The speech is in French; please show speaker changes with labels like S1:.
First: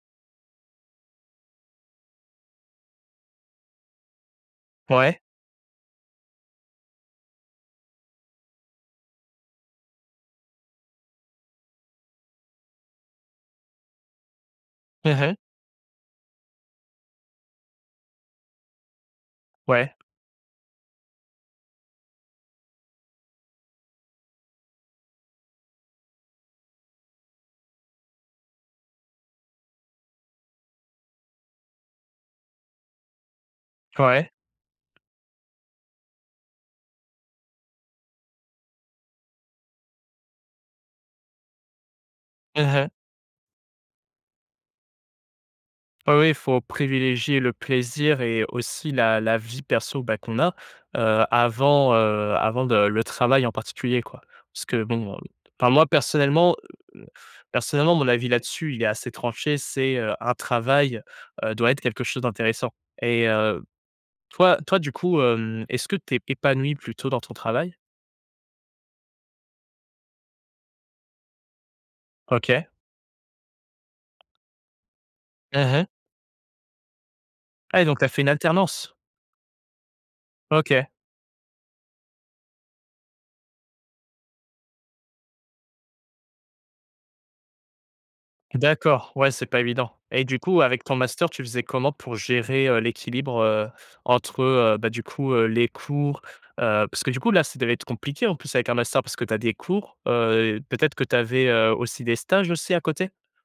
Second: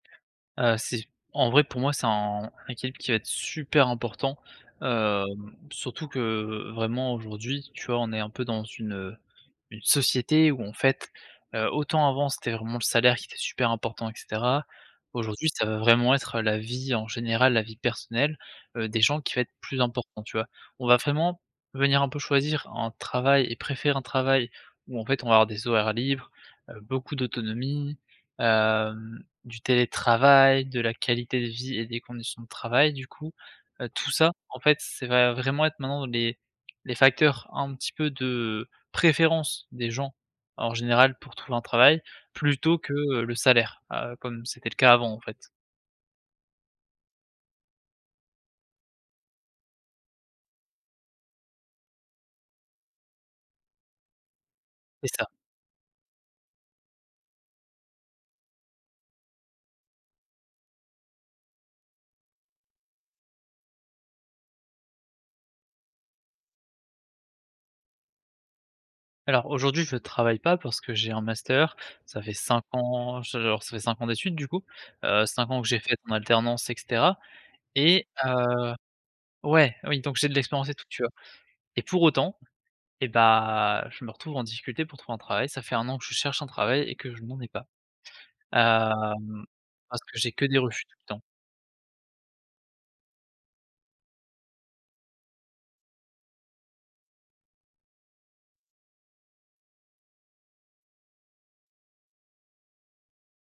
S1: Heu, c'est en vrai pour moi c'est un équilibre qui va être super important,
S2: Ouais.
S1: hem, surtout que, vraiment aujourd'hui tu vois, on est un peu dans une, heu, une société où en fait, heu, autant avant c'était vraiment le salaire qui était super important et cetera,
S2: Mmh mh.
S1: aujourd'hui ça va vraiment être la vie en général, la vie personnelle, heu, des gens qui va être plus
S2: Ouais.
S1: important tu vois? On va vraiment venir un peu choisir un travail et préférer un travail où en fait on va avoir des horaires libres, heu, beaucoup d'autonomie, hem, du télétravail, de la qualité de vie et des conditions de travail du coup. Heu, tout
S2: Ouais.
S1: ça en fait c'est va vraiment être maintenant les les facteurs un petit peu de, préférence des gens en général pour trouver un travail
S2: Mmh
S1: plutôt
S2: mh.
S1: que, heu, le salaire, heu, comme c'était le cas avant en fait.
S2: Oh oui, faut privilégier le plaisir et aussi la la vie perso, bah, qu'on a. Heu, avant, heu, avant de le travail en particulier quoi. Parce que
S1: C'est
S2: bon, heu,
S1: ça.
S2: enfin moi personnellement, heu, m personnellement mon avis là-dessus, il est assez tranché, c'est, heu, un travail, heu, doit être quelque chose d'intéressant et heu, toi toi du coup, hem, est-ce que tu es épanoui plutôt dans ton travail?
S1: Alors aujourd'hui je travaille pas parce que j'ai un master, ça fait 5
S2: OK.
S1: ans, j alors ça fait 5 ans d'études du coup, heu, 5 ans que
S2: Mmh
S1: j'ai
S2: mh.
S1: fait en alternance et cetera
S2: Ah ouais donc tu
S1: et
S2: as fait une
S1: heu
S2: alternance?
S1: ouais, oui donc j'ai de l'expérience et
S2: OK.
S1: tout tu vois? Et pour autant, eh bah, je me retrouve en difficulté pour trouver un travail, ça fait 1 an que je cherche un travail et que je n'en ai pas,
S2: D'accord, ouais,
S1: hem,
S2: c'est pas évident
S1: parce que
S2: et
S1: j'ai
S2: du
S1: que des
S2: coup, avec
S1: refus tout
S2: ton
S1: le temps!
S2: master, tu faisais comment pour gérer, heu, l'équilibre, heu, entre, heu, bah du coup, heu, les cours, heu, parce que du coup là, ça devait être compliqué en plus avec un master, parce que tu as des cours? Heu, et peut-être que tu avais, heu, aussi des stages aussi à côté?